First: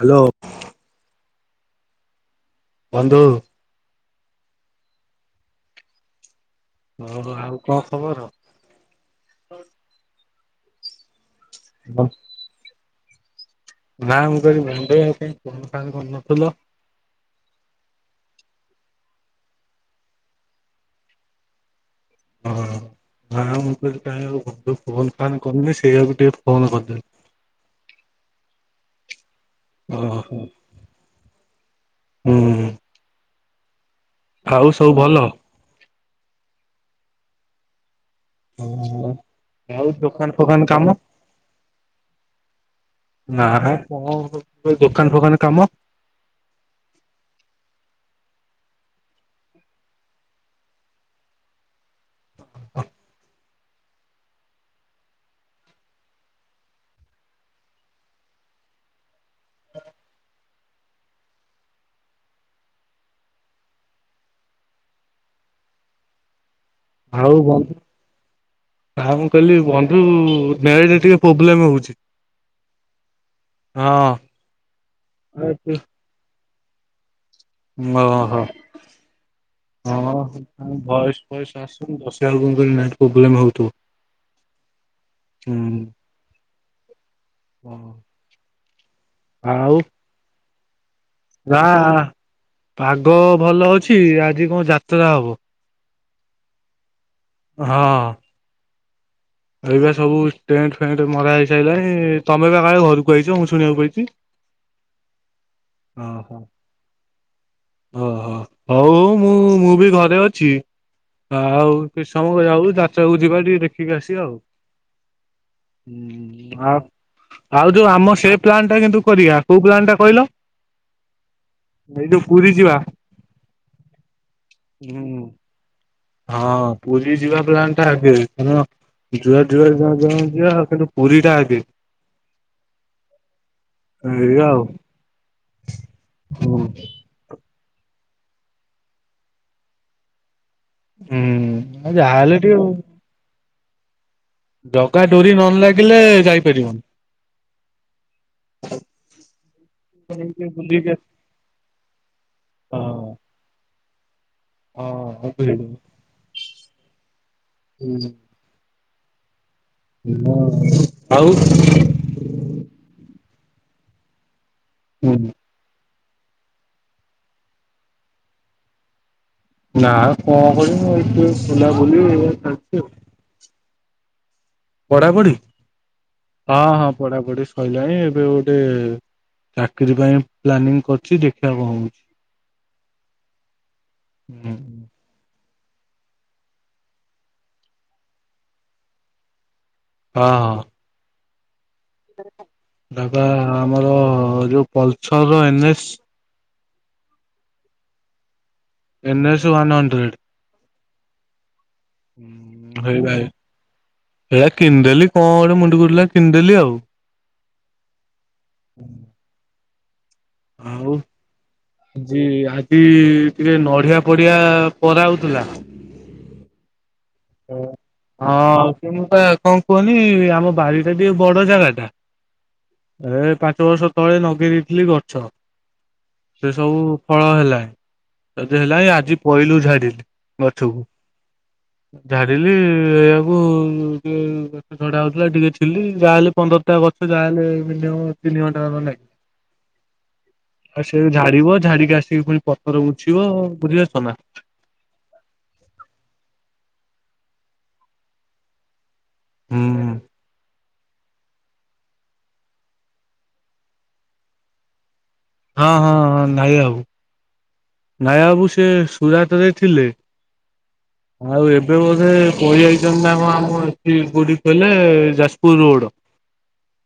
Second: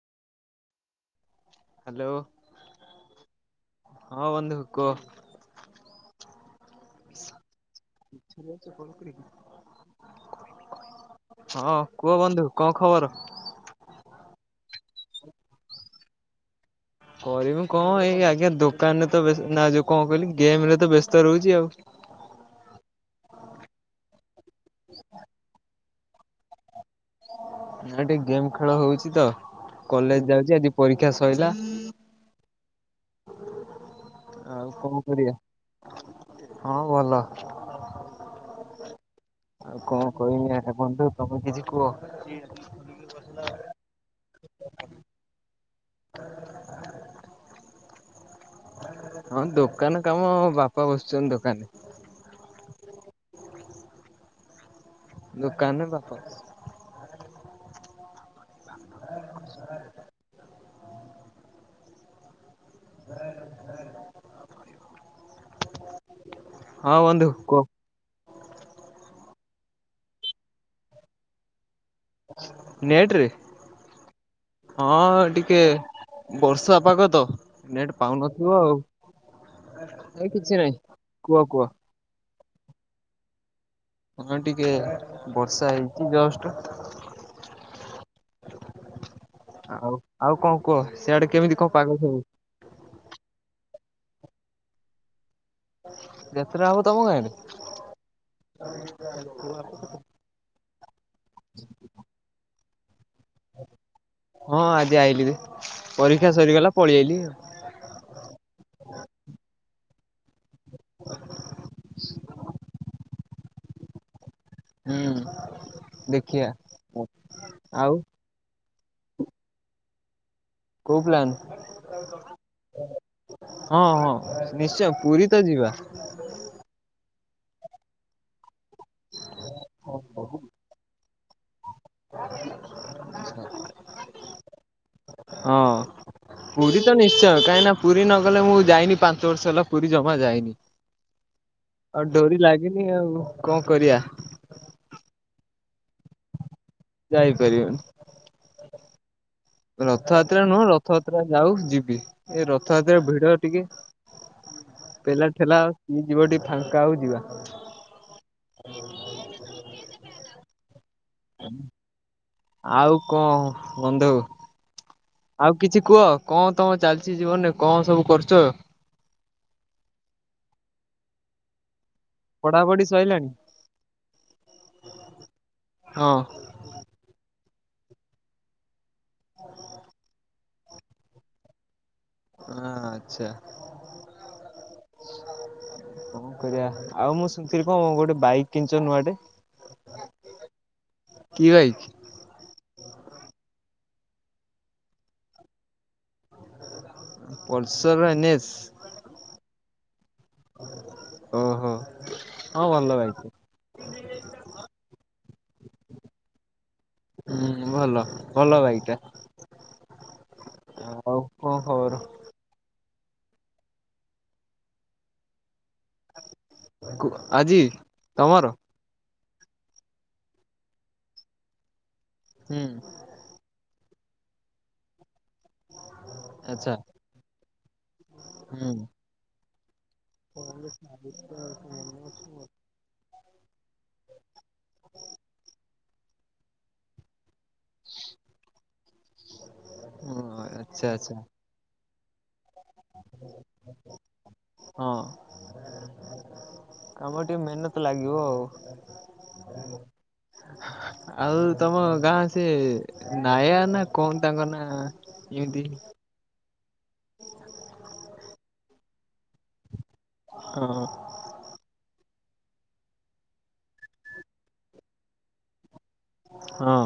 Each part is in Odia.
ହାଲୋ। ହାଲୋ। ବନ୍ଧୁ। ହଁ ବନ୍ଦୁ କୂଅ। ହ ଆଉ କଁ ଖବର? ହଁ କୁହ ବନ୍ଧୁ କଁ ଖବର? ନା ମୁ କହିଲି ଭଉ ଫୋନ୍ ଫାନ୍ କରୁ ନଥୁଲ। କରିମୁ କଁ ଏଇ ଆଜ୍ଞା ଦୋକାନ୍ ରେ ତ ବେସ୍ତ ନା ଯୋଉ କଁ କଇଲି ଗେମ୍ ରେ ତ ବ୍ୟସ୍ତ ରହୁଛି ଆଉ। ହଁ। ହଁ ମୁଁ କହିଲି କାଇଁ ଫୋନ୍ ଫାନ୍ କରିନି ସେଇଆକୁ ଟିକେ ଫୋନ କରିଦେଲି। ନା ଟିକେ ଗେମ୍ ଖେଳ ହଉଛି ତ। କଲେଜ୍ ଓହୋ ଯାଉଛି ଆଜି ପରୀକ୍ଷା ସଇଲା। ହୁଁ ଆଉ ସବୁ କଁ ଭଲ? କରିବା ହଁ ଭଲ। [inaudible] ଆଉ କଁ ଦୋକାନ କଇମି ଫୋକାନ ଏଟା କାମ ବଂଧୁ ତମେ କିଛି କୁହ। ନାହା କଁ ଦୋକାନ୍ ଫୋକାନ୍ କାମ? ହଁ ଦୋକାନ କାମ ବାପା ବସ୍ ଛନ୍ତି ଦୋକାେନ ଦୁକାନରେ ବାପା ହଁ ବନ୍ଧୁ କୁହ। ହଁ ମୁଁ କହିଲି ବନ୍ଧୁ [unintelligible] ରେ ଟିକେ ପୋବ୍ଲେମେ ହଉଛି। ନେଟ୍ ରେ ହଁ ଟିକେ ବର୍ଷା ପାଗ ତ। ନେଟ ଓହୋ ହଁ ପାଉନଥିବ ଆଉ ଏ କିଛି ନାହିଁ ଭଏସ୍ କୁହ ଫଏସ୍ କୁହ। ଆସୁନି ତ [unintelligible] ମୁ କହିଲି ନାଇଁ ପ୍ରୋବ୍ଲେମ୍ ହଉଥିବ। ହଁ ଟିକେ ବର୍ଷା ହେଇଛି ଜଷ୍ଟ। ହ। ଆଉ ଆଉ କଁ କୁହ ସେଆଡେ କେମିତି ନା କଣ ପାଗ ସବୁ। ପାଗ ଭଲ ଅଛି ଆଜି କଁ ଯାତରା ହବ। ଯେତ୍ ଟା ହବ ତମ ଗାଁଡେ। ଏବେ ସବୁ ଟେଣ୍ଟ୍ ଫେଣ୍ଟ୍ ମରା ହେଇସାଉଲାଣି ତମେ ବା କାଳେ ଘରୁ କହିଛ ମୁଁ ଶୁଣିବାକୁ ପାଇଚି। ହଁ ଆଜି ଆଇଲି ରେ ପରୀକ୍ଷା ଅହ ସରିଗଲା ପଳେଇଆଇଲି ଆଉ। ଓହୋ ହଉ-ହ ମୁଁ ମୁଁ ବି ଘ ଛି ଆଉ କିଛ୍ ସମୟ ଯାଉ ଯାତ୍ରାକୁ ଯିବା ଟିକେ ଦେଖିକି ଆସିବା ଆଉ। ହୁଁ ହଁ ଦେଖିଆ ହଁ ଆ ଆଉ ଯୋଉ ଆମ ସେ ପ୍ଲାଣ୍ଟ୍ କିନ୍ତୁ କରିବା କୋଉ ପ୍ଲାନ୍ ଟା କହିଲ? କୋଉ ପ୍ଲାନ୍? ଏଇ ଯୋଉ ପୁରୀ ଯିବା ହଁ ହଁ ନିଶ୍ଚୟ ହୁଁ ପୁରୀ ତ ଯିବା। ହଁ ପୁରୀ ଯିବା ପ୍ଲାନ୍ ଟା ଆଗେ ହଁ ଯୁଆ ଯା-ଯା-ଯା-ଯା-ଯା କିନ୍ତୁ ପୁରୀ ଟା ଆଗେ ଏଇଆ ଆଉ। ହଁ ହୁଁ। ପୁରୀ ତ ନିଶ୍ଚୟ କାହିଁକି ନା ପୁରୀ ନଗଲେ ମୁଁ ଯାଇନି ପାଞ୍ଚ ବର୍ଷ ହେଲା ପୁରୀ ଜମା ଯାଇନି। ହୁଁ ଆଉ ଯାହାହେଲେ ଡୋରି ଟିକେ ଲାଗିନି ଆଉ କଣ କରିବା। ଜଗା ଡୋରି ନ ଲାଗିଲେ ଯାଇପାରିବନି। ଯାଇପାରିବନି। ରଥଯାତ୍ରା ଟିକେ ନୁହଁ ବୁଲିକି ରଥଯାତ୍ରା ଯାଉ ଯିବି ଏ ରଥଯାତ୍ରା ଆସ ଭିଡ ଟିକେ ହଁ ହଁ ପେଲାଠେଲା ବୁଝିଲି। ଆଉ କିଏ ଯିବ ଟିକେ ଫାଙ୍କା ଆଉ ଯିବା। ହ। ଆଉ କଣ ବନ୍ଧୁ? ଆଉ କିଛି କୁହ କଣ ତମ ଚାଲିଛି ଜୀବନରେ କଣ ସବୁ କରୁଛ। ନା କଣ କରିବୁ ଏଇଠି ବୁଲାବୁଲି ଏଇଆ ଚାଲିଛି ପଢାପଢି ଆଉ। ସରିଲାଣି? ପଢାପଢି ହଁ ହଁ ହଁ ପଢାପଢି ସରିଲାଣି ଏବେ ଗୋଟେ ଚାକିରୀ ପାଇଁ ପ୍ଲାନିଂ କରୁଛି ଦେଖିବା କଣ ହଉଛି। ହଁ ଆଛା। ହୁଁ କଣ କରିବା ଆଉ ମୁଁ ଶୁଣିଥିଲି କଣ ଗୋଟେ ବାଇକ୍ କିଣିଛ ନୂଆଟେ? ହଁ ହଁ। କି ବାଇକ୍? ବାବା ଆମର ଯୋଉ ପଲସର ଏନସ୍। ପଲସର ର ଏନ୍ଏସ୍? ଏନ୍ ଏସ ର ୱନ ହଣ୍ଡ୍ରେଡ଼୍। ଓ ହୋ। ହଁ ହେ ଭାଇ। ଏଟା କିଣିଦେଲି କଣ ଗୋଟେ ମୁଣ୍ଡକୁ ଉଠିଲା କିଣିଦେଲି ଆଉ। ହୁଁ ଭଲ ଭଲ ବାଇକ୍ ଟା। ଆଉ କଣ ଖବର? ଆଜି ଆ ଟିକେ ନଡିିଆ ପଡିଆ ପରା ହଉଥିଲା। କୁ ଆଜି ତମର ହଁ। ହଣ କୁହନି ଆମ ବାଡି ଟା ଟିକେ ବଡ ଜାଗା ଟା ହୁଁ ଏ ପାଞ୍ଚ ବର୍ଷ ତଳେ ନଗେଇ ଦେଇଥିଲି ଗଛ। ସେ ଆଚ୍ଛା ସବୁ ଫଳ ହେଲାଣି ଯଦି ହେଲାଣି ଆଜି ପଇଲୁ ଝାଡ଼ିଲି। କ ସାଧ ଝାଡିଲି ସେଆକୁ ଟିକେ ଗଛ ଝଡା ହଉଥିଲା ଟିକେଥିଲି ଯାହାହେଲେ ପନ୍ଦରଟା ଗଛ ଯାହାହେଲେ ମିନିମମ ତିନି ଘଣ୍ଟାଖଣ୍ଡେ ଓ ଲାଗିବ ଆଚ୍ଛା ସେ ଆଚ୍ଛା ଝାଡିବ ଝାଡିକି ଆସିବ ପୁଣି ପତର ଉଛିବ ବୁଝିପାରୁଛନା। ହଁ କାମ ଟିକେ ମେହେନତ ଲାଗିବ ଆଉ। ହୁଁ। ଆଉ ତମ ଗାଁ ସେ ନାୟା ନା କଣ ତାଙ୍କ ନା? ହଁ ହଁ ହଁ ନାୟାବାବୁ ଆଉ ନାୟା ବାବୁ ସେ ସୁରାଟ ରେ ଥିଲେ ହଁ ଆଉ ଏବେ ବୋଧେ ପଳେଇଆଇଛନ୍ତି ନାମ ଆମ ଏଠିକି କୋଉଠି କି କହିଲେ ଯାଜପୁର ରୋଡ ହଁ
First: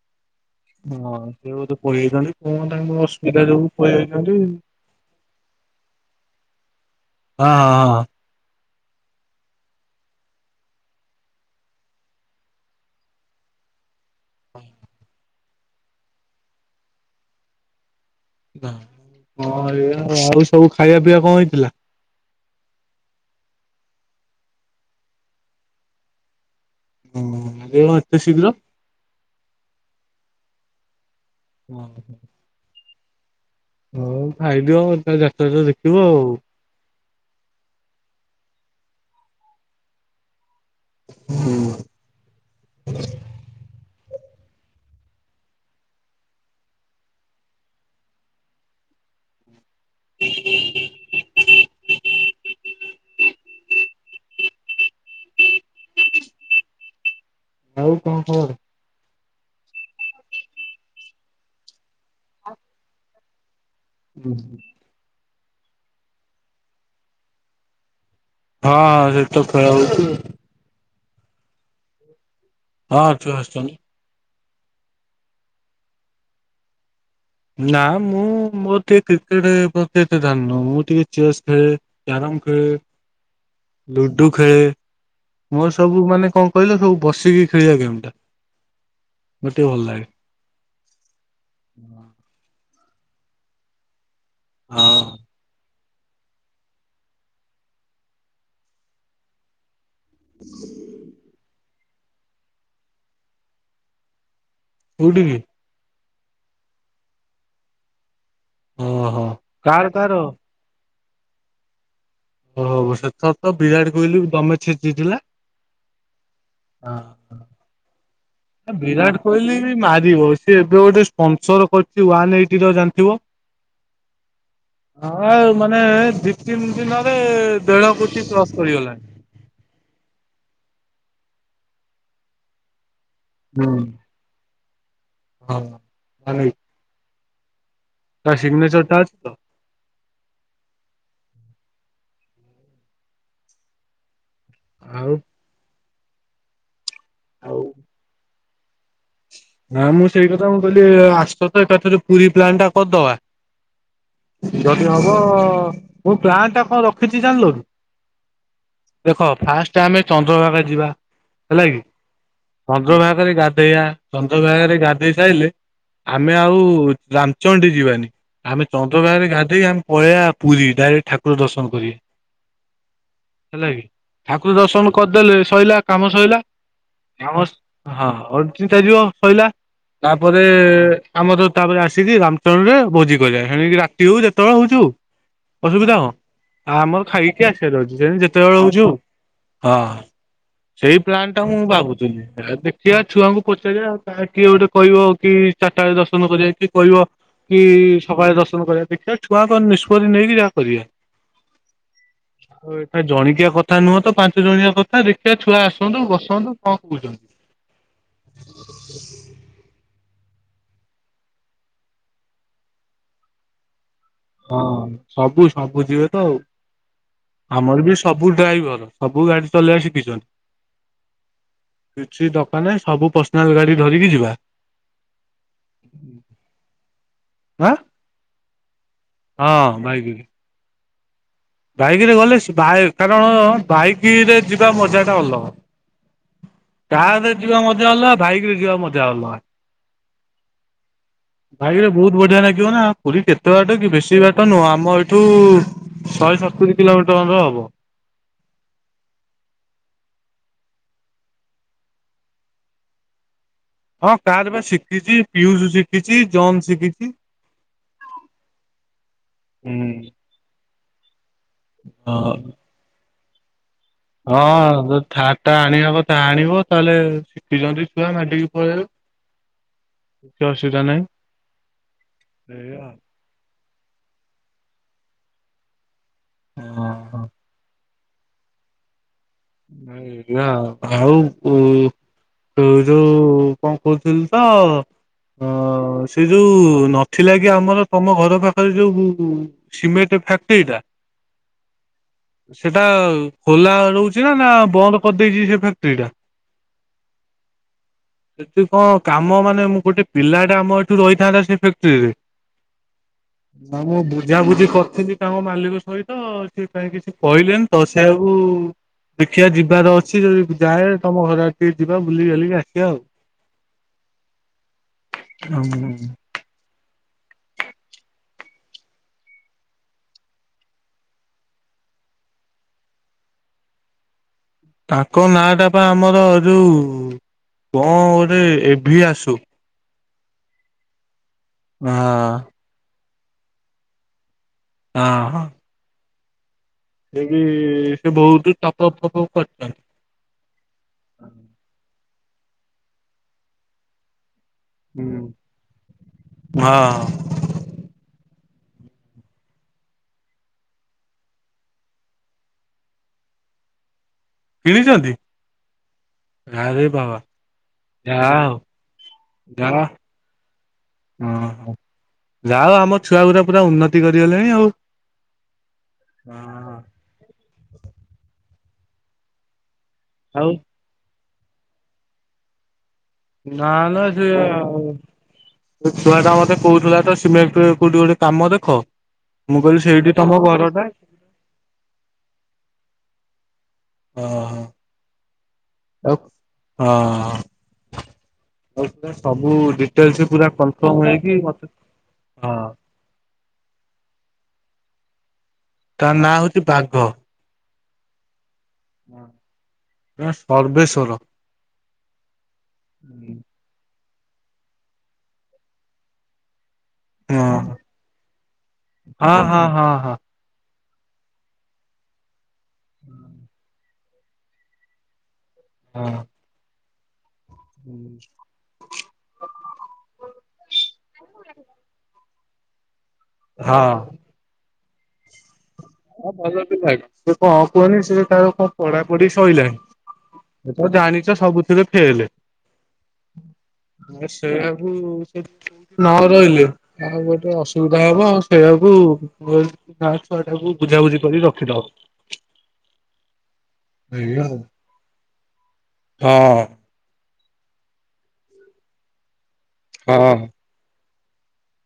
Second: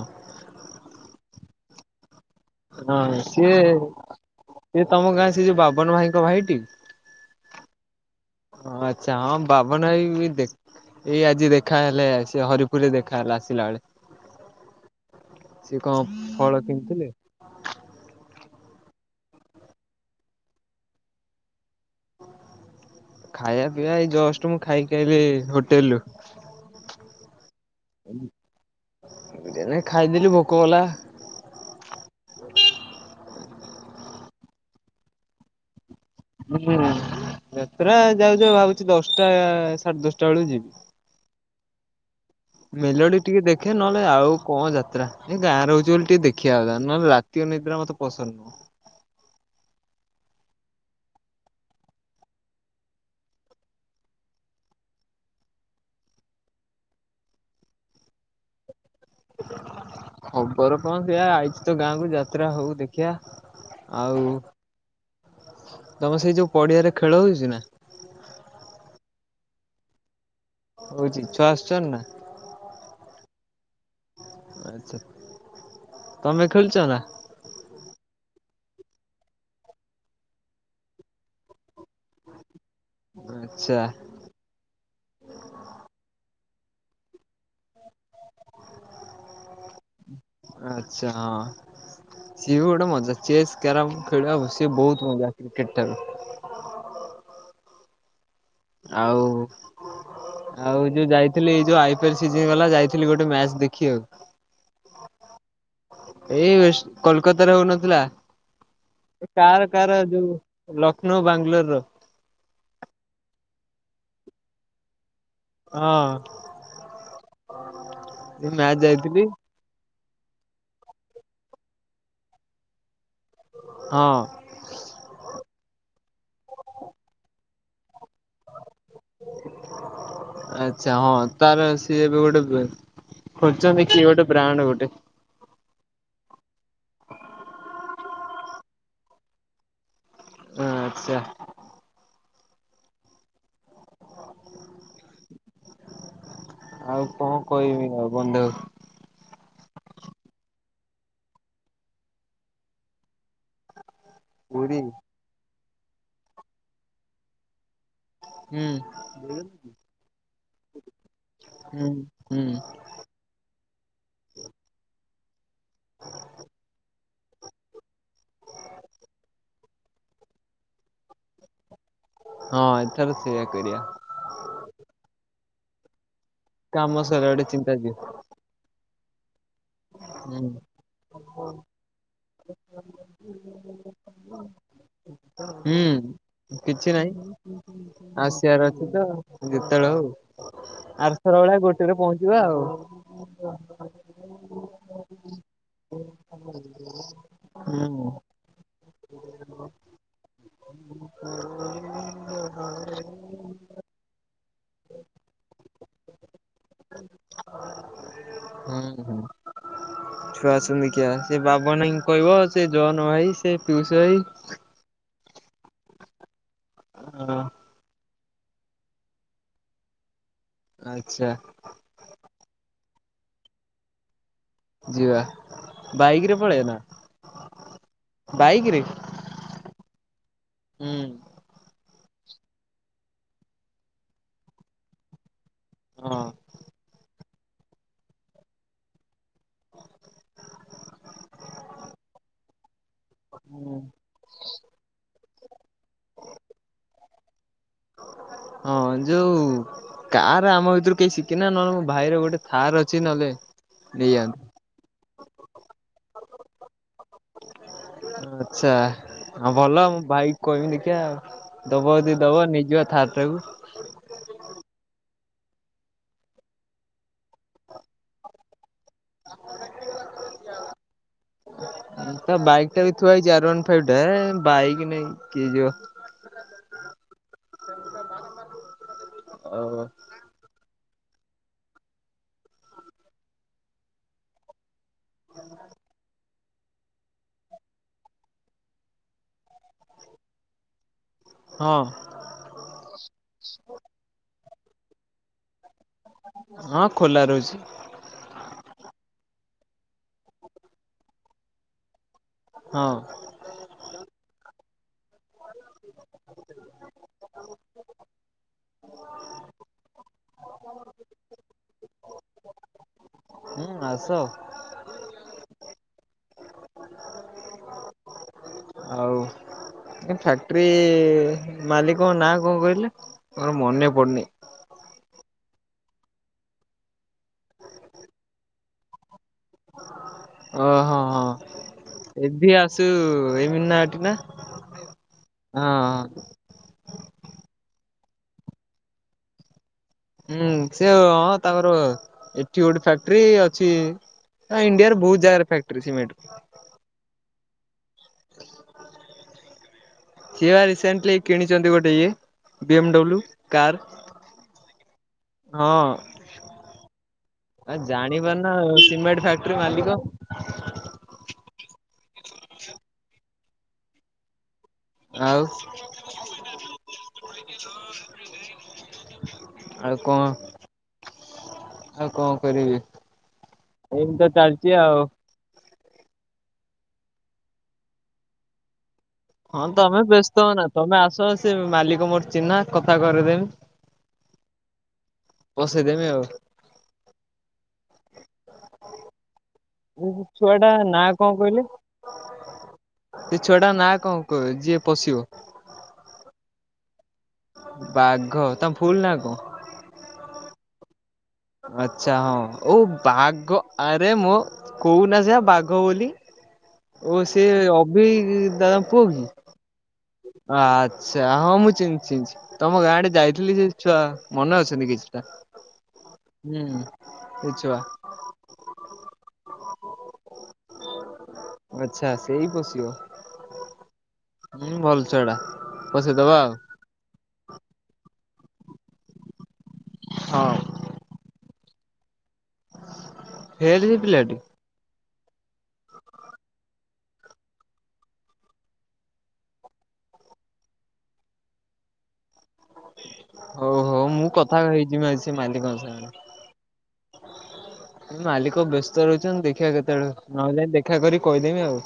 ହଁ ସେ ବୋଧେ ପଳେଇଆଇଛନ୍ତି। ହଁ ସିଏ ସିଏ ତମ ଗାଁ ସେ ଯୋଉ ବାବନ ଭାଇଙ୍କ ଭାଇଟି ହଁଁ ହଁ। ଆଚ୍ଛା ହଁ ବାବନ ଭାଇ ବି ଦେଖ ଏଇ ଆଜି ଦେଖାହେଲେ ସେ ହରିପୁରରେ ଦେଖାହେଲା ଆସିଲା ବେଳେ ସିଏ କଣ ଫଳ କିଣିଥିଲେ କଣ ଏୟା ଆଉ ସବୁ ଖାଇବା ପିଇବା କଣ ହେଇଥିଲା? ଖାଇବା ପିଇବା ଏଇ ଜଷ୍ଟ ମୁଁ ଖାଇ ଖାଇଲି ହୋଟେଲରୁୁ ହଁ ଆଜି କଣ ଏତେ ଶୀଘ୍ର। ଏଣେ ଖାଇଦେଲି ଭୋକ କଲା ହୁଁ ହ [unintelligible] ହଁ ଖାଇଦିଅ ଜାତ୍ରା ତ ଦେଖିବ ଆଉ। ହୁଁ ଯାତ୍ରା ଯାଉଛ ଭାବୁଛି ଦଶଟା ସାଢେ ଦଶଟା ବେଳକୁ ଯିବି। ହୁଁ। ମେଲୋଡି ଟିକେ ଦେଖେ ନ ଆଉ କଣ ଯାତ୍ରା ଏ ଗାଁରେ ହହୁଛି ବୋଲି ଟିକେ ଦେଖିବା କଥା ନହେଲେ ରାତି ଅନିଦ୍ରା ମତେ ପସନ୍ଦ ନୁହଁ। ହୁଁ [unintelligible] [unintelligible] ଆଉ କଣ ଖବର। ଖବର କଣ ସେଆ ଆଇଛି ତ ଗାଁକୁ ଯାତ୍ରା ହଉ ଦେଖିଆ। ଆଉ ହୁ ହ [unintelligible] ତମ ସେଇ ଯୋଉ ପଡିଆରେ ଖେଳ ହଉଛି ନା। ହଁ ହଁ ସେଇଟି ତ ଖେଳ ହଉଛି। ହଉଛି ଚଛୁ ଆସଛନ୍ତି ନା। ହଁ ତୁ ଆସ୍ଚନ୍ତି। ଆଛା ତମେ ଖେଳୁଛନା। ନା ମୁଁ ମୋର ଟିକେ କ୍ରିକେଟ ପ୍ରତି ଏତେ ଧ୍ୟାନ ନୁହଁ ମୁଁ ଟିକେ ଚେସ୍ ଖେଳେ ଧାନ। ମୁଁ ଖେଳେ ଆଚ୍ଛା ଲୁଡୁ ଖେଳେ ମୋର ସବୁ ମାନେ କଣ କହିଲ ସବୁ ବସିକି ଖେଳିବା ଗେମ୍ ଟା। ମତେ ଟିକେ ଭଲ ଲାଗେ। ଆଛା ହଁ ସିଏ ବି ଗୋଟେ ମଜା। ଚେସ୍ କ୍ୟାରମ୍ ଖେଳିବା ସେ ହଁ ବହୁତ ମଜା କ୍ରିକେଟ ଠାରୁ। ଆଉ ଆଉ ଯୋଉ ଯାଇଥିଲି ଯୋଉ ଆଇ ଗ ଯାଇଥିଲି ଗୋଟେ ମଚ ଦେଖି ଆଉ [unintelligible] କୋଉଠିକି? ଏଇ ୱେଷ୍ଟ୍ କୋଲକତାରେ ହୋଉନଥିଲା। କାର କାର ଯୋଉ ଲକ୍ଷ୍ନୌ ବାଙ୍ଗାଲୋର ର। ଓ ହୋ ସେଥର ତ ବିରାଟ କୋହଲି ଦମେ ଛିଚିଥିଲା। ହଁ ହଁ ମ୍ୟାଚ୍ ବିରାଟ ଯାଇଥିଲି କୋହଲି ମାରିବ ସିଏ ଏବେ ଗୋଟେ ସ୍ପଂସର କରିଛି ୱାନ୍ ଏଇଟିତ ଜାଣିଥିବ। ହଁ ଆଁଉ ମାନେ ଦି ତିନି ଦିନରେ ତେର କୋଟି କ୍ରସ୍ କରିଗଲାଣି। ଆଚ୍ଛା ହଁ ତାର ସିଏ ଏବେ ଗୋଟେ ହୁଁ ଖୋଜନ୍ତି କିଏ ଗୋଟେ ବ୍ରାଣ୍ଡ ଗୋଟେ। ହଁ ଭ [unintelligible] [unintelligible] ତା ଶିଗନେଚରଟା ଅଛି ତ। ହଁ ଆଛା। ଆଉ। ଆଉ କଣ ଆଉ କହିବି ଆଉ ବନ୍ଦେ ନା ମୁଁ ସେଇ କଥା ମୁଁ କହିଲି ଆସତ ଏକାଥରେ ପୁରୀ ପ୍ଲାନ୍ ଟା କରଦବା। ପୁରୀ ଯଦି ହବ ମୁଁ ପ୍ଲାନ୍ ଟା କଣ ରଖିଛି ଜାଣଲ କି। ହୁଁ ଦେଖ ଫାଷ୍ଟ ଆମେ ଚନ୍ଦ୍ରଭାଗା ଯିବା। ହେଲା କି ହୁଁ ହୁଁ ଚନ୍ଦ୍ରଭାଗା ରେ ଗାଧେଇବା। ଚନ୍ଦ୍ରଭାଗାରେ ଗାଧେଇ ସାଇଲେ ଆମେ ଆଉ ରାମ୍ଚଣ୍ଡୀ ଯିବାନି ଆମେ ଚନ୍ଦ୍ରଭାଗାରେ ଗାଧେଇ ଆମେ ପଳେଇବା ପୁରୀ ଡାଇରେକ୍ଟ ଠାକୁର ଦର୍ଶନ କରି। ହଁ ଏଥର ସେଇଆ ହେଲା କରିବା କି ଠାକୁର ଦର୍ଶନ କରିଦେଲେ ସଇଲା କାମ ସଇଲା। କାମ ସଇଲା ଆମ ଗୋଟେ ଚିନ୍ତା ଯିବ ହଁ ଅଚିନ୍ତା ଯିବ ସଇଲା। ହୁଁ ତାପରେ ଆମର ତାପରେ ଆସିକି ରାମଚରଣ ରେ ଭୋଜି କରିବା ସେଣିକି ରାତି ହଉ ଯେତେବେଳେ ହଉ। ଚୁ ହୁଁ ଆ କିଛି ଆମର ନାହିଁ ଖାଇକି ଆସିବାର ଅଛି ସେଣିକି ଯେତେବେଳେ ଆସିବାର ହଉଛୁ ଅଛି ହଉ ତ ଯେତେବେଳେ ହଁ ହଉ ସେଇ ପ୍ଲାନ୍ ଆରଥର ତ ଭଳିଆ ମୁଁ ଗୋଟେରେ ଭାବୁଥିଲି ପହଞ୍ଚିବା ଆଉ ଦେଖିବା ଛୁଆଙ୍କୁ ପଚାରିବା କାଳେ କିଏ ଗୋଟେ କହିବ କି ଚାରିଟା ବେଳେ ଦର୍ଶନ କରିବା କି କହିବ କି ହୁଁ ସକାଳେ ଦର୍ଶନ କରିବା ଦେଖିବା ଛୁଆଙ୍କ ନିଷ୍ପତ୍ତି ନେଇକି ଯାହା କରିଆ। ଜଣିକିଆ କଥା ନୁହଁ ତ ପାଞ୍ଚ ଜଣିଆ କଥା ଦେଖିବା ଛୁଆ ଆସନ୍ତୁ ବସନ୍ତୁ କଣ କହୁଛନ୍ତି? [unintelligible] ଛୁଆ ଆସନ୍ତୁ ଦେଖିଆ ସେ ବାବନା ଭାଇଙ୍କି କହିବ, ସେ ଜନ୍ ଭାଇ, ସେ ପିଉସୀ ହଁ ସବୁ ସବୁ ଯିବେ ତ ଆଉ ଭାଇ ଆମର ବି ସବୁ ଡ୍ରାଇଭର ସବୁ ଗାଡି ଚଲେଇବା ଶିଖିଛି। ଆଚ୍ଛା। ମାନେ ସବୁ ପର୍ସନାଲ୍ ଗାଡ଼ି ଧରିକି ଯିବା ଯିବା ବାଇକ ରେ ପଳେଇ ନା ଆଁ ବାଇକରେ ହଁ ଭାଇ ବି ହୁଁ। ବାଇକରେ ଗଲେ ବାଇ କାରଣ ବାଇକରେ ଯିବା ମଜା ଟା ଅଲଗ ହଁ। କାରରେ ଯିବା ମଜା ଅଲଗା ବାଇକ୍ ରେ ଯିବା ମଜା ଅଲଗା। ଭାଇରେ ବହୁତ ବଢିଆ ନାଗିବ ନା ପୁରୀ କେତେ ବାଟ କି? ବେଶୀ ବାଟ ନୁହଁ ଆମ ଏଇଠି ରୁ ଶହେ ସତୁରି କିଲୋମିଟର ଖଣ୍ଡେ ହବ। ହଁ ଯୋଉ କାର ଆମ ଭିତରୁ କେହି ଶିଖିନା ନହେଲେ ମୋ ଭାଇର ଗୋଟେ ଥାର ଅଛି ନହେଲେ। ହଁ ନେଇଯାଆନ୍ତୁ କାର ବା ଶିଖିଛି ପିୟୁଶୁ ଶିଖିଛି ଜନ୍ ଶିଖି ଆଚ୍ଛା ଆଉ ଭଲ ଆଉ ମୁଁ ହଁ। ଭାଇକି କହିମି ଦେଖିବା ଆଉ। ଦବ ଯଦି ଦବ ନେଇଯିବା ଥାର ଟାକୁ। ହଁ ଯଦି ଥାର୍ ଟା ଆଣି ହବ ତ ଆଣିବ ତାହେଲେ ଶିଖିଛନ୍ତି ଛୁଆ ମାଡିକି ପଳେଇବେ। କିଛି ଅସୁବିଧା ନାହିଁ ତା ବାଇକ୍ ଟା ଏଇଆ ବି ଥୁଆହେଇଛି ଆର୍ ୱାନ୍ [unintelligible] ବାଇକି ନେଇ କିଏ ଯିବ? ଅ ହୋ। ଏଇୟା ଆଉ। ଆଉ ଉ ଉ ଯୋଉ କଣ କହୁଥିଲି ତ ହଁ। ସେ ଯୋଉ ନଥିଲା କି ଆମର ତମ ଘର ପାଖରେ ଯୋଉ ସିମେଣ୍ଟ୍ ଫ୍ୟାକ୍ଟ୍ରିଟା ହଁ ସେଟା ଖୋଲା ରହୁଚି ନା ନା ବନ୍ଦ କରିଦେଇଛି ସେ ଫା ସ୍ତ୍ରୀ ଟା ହଁ ଖୋଲା ରହୁଛି ଏଥିରୁ କଣ କାମ ମା ମୁଁ ଗୋଟେ ପିଲା ଟା ଆମ ଏଠୁ ରହିଥାନ୍ତା ସେ ଫେକ୍ଟ୍ରିରେ। ହଁ ନା ମୁଁ ବୁଝାବୁଝି କରିଥିଲି ତାଙ୍କ ମାଲିକ ସହିତ ସେ କାଇଁ କିଛି କହିଲେନି ତ ସେୟାକୁ ଦେଖିଆ ଯିବାର ଅଛି ଯଦି ଯାଏ ତମ ଘର ଆଡେ ଟିକେ ଯିବା ବୁଲିକି ବାଲିକି ଆସିବା ଆଉ। ହୁଁ ଆସ। ହୁଁ। [inaudible] ଫାକ୍ଟ୍ରି ମାଲିକ ନା କଣ କହିଲେ ମୋର ମନେ ପଡୁନି। ତାଙ୍କ ନାଁ ଟା ପା ଆମର ଯୋଉ କଣ ଗୋଟେ ଏ ଭି ଆସୁ। ଓହୋ ହଁ ଏଭି ଆସୁ ଏଇ ମନାଟି ନା? ହଁ ହଁ। ଦେଇକି ସେ ବହୁତ ଟପପ ଫପପ ହୁଁ ସେ ହଁ ତାଙ୍କର ଏଠି ଗୋଟେ ଫ୍ୟାକ୍ଟ୍ରି ଅଛି ଇଣ୍ଡିଆରେ ବହୁତ୍ ଜାଗାରେ ଫ୍ୟାକ୍ଟ୍ରି ସିମେଣ୍ଟ ର ହଁ ସିଏ ବା ରିସେଣ୍ଟ୍ଲି କିଣିଛନ୍ତି ଗୋଟେ ଇଏ ବି ଏମ୍ ଡବ୍ଲୁ କାର୍। କିଣିଛନ୍ତି ଆରେ ବାବା। ଆ ଯାହା ଜାଣିିପାରୁ ନା ହଉ ସିମେଣ୍ଟ ଫ୍ୟାଟ୍ରି ମାଲିକ। ଓ ହୋ ଯାହଉ ଆମ ଛୁଆ ଗୁଡା ପୁରା ଉନ୍ନତି କରିଗଲେଣି ଆଉ ଆଉ ଆଉ କଣ ଆଉ ଆଉ କଣ କରିବି। ନା ନା ଏମିତି ତ ସେ ଚାଲିଛି ଆଉ ସେ ଛୁଆଟା ମତେ କହୁଉଥିଲା ତ ସିମେଣ୍ଟ କୋଉଠି ଗୋଟେ କାମ ଦେଖ। ମୁଁ ହଁ କହିଲି ତମେ ସେଇଠି ତମ ବ୍ୟସ୍ତ ହ ନା ଘରଟା। ତମେ ଆସ ସେ ମାଲିକ ମୋର ଚିହ୍ନା କଥା କରେଇଦେବି। ହଁ ହ ଆଉ ହଁ ଆଉ ତୁମେ ସବୁ ଡିଟେଲସ୍ ପୁରା ଛୁଆ ଟା ନାଁ କନଫ୍ରମ କଣ ହେଇକି କହିଲେ? ମତେ ହଁ ସେ ଛୁଆଟା ନା କଣ କହ ଯିଏ ପଶିବ? ତାର ନାଁ ହଉଛି ବାଘ। ବାଘ ତା ଫୁଲ ନା କଣ? ପରର୍ବେଶ୍ୱର। ଆଛା ହଁ ଓ ବାଘ ଆ ମୋ କଉନା ସେୟା ବାଘ ବୋଲି। ଓ ସେ ହଁ ଅଭି ଦାଦା ଉଁ ପୁଅ କି? ହଁ ହଁ ହଁ ହଁ ଆଛା ହଁ ମୁଁ ଚିହ୍ନିଚି ଚି ତମ ଗାଁ ଆଡ଼େ ଯାଇଥିଲି ସେ ଛୁଆ ମନେ ଅଛନ୍ତି କିଛିଟା। ହୁଁ। ସେ ଛୁଆ ହୁଁ। ଆଛା ସେଇ ପଶିବ। ହଁ। ହୁଁ ଭଲ ଛୁଆ ଟା। ହଁ ପସେଇଦବା ଆଉ ଭଲ ପିଲାଟା ସେ କଣ କୁହନି ସେ ତାର କଣ ପଢାପଢି ସଇଲାଣି। ହଁ ସେ ତ ଜାଣିଛ ସବୁଥିରେ ଫେଲେ। ଫେଲ୍ ସେ ଆ ପିଲାଟି। ସେୟାକୁ ସେ ନ ରହିଲେ ଆଉ ଗୋଟେ ଅସୁବିଧା ହବ ଆ ସେଇଆକୁ। [unintelligible] ଛୁଆଟାକୁ ବୁଝାବୁଝି କରି ରଖିଦବା। ହଉ ହଉ ମୁଁ କଥା ହେଇଯିବି ଆଜି ସେ ମାଲିକଙ୍କ ଆଉ ସାଙ୍ଗରେ। ମାଲିକ ବ୍ୟସ୍ତ ରହୁଛନ୍ତି ଦେଖିବା କେତେବେଳେ ହଁ ହଁ। ନହେଲେ ଦେଖା କରି କହିଦେମି ଆଉ।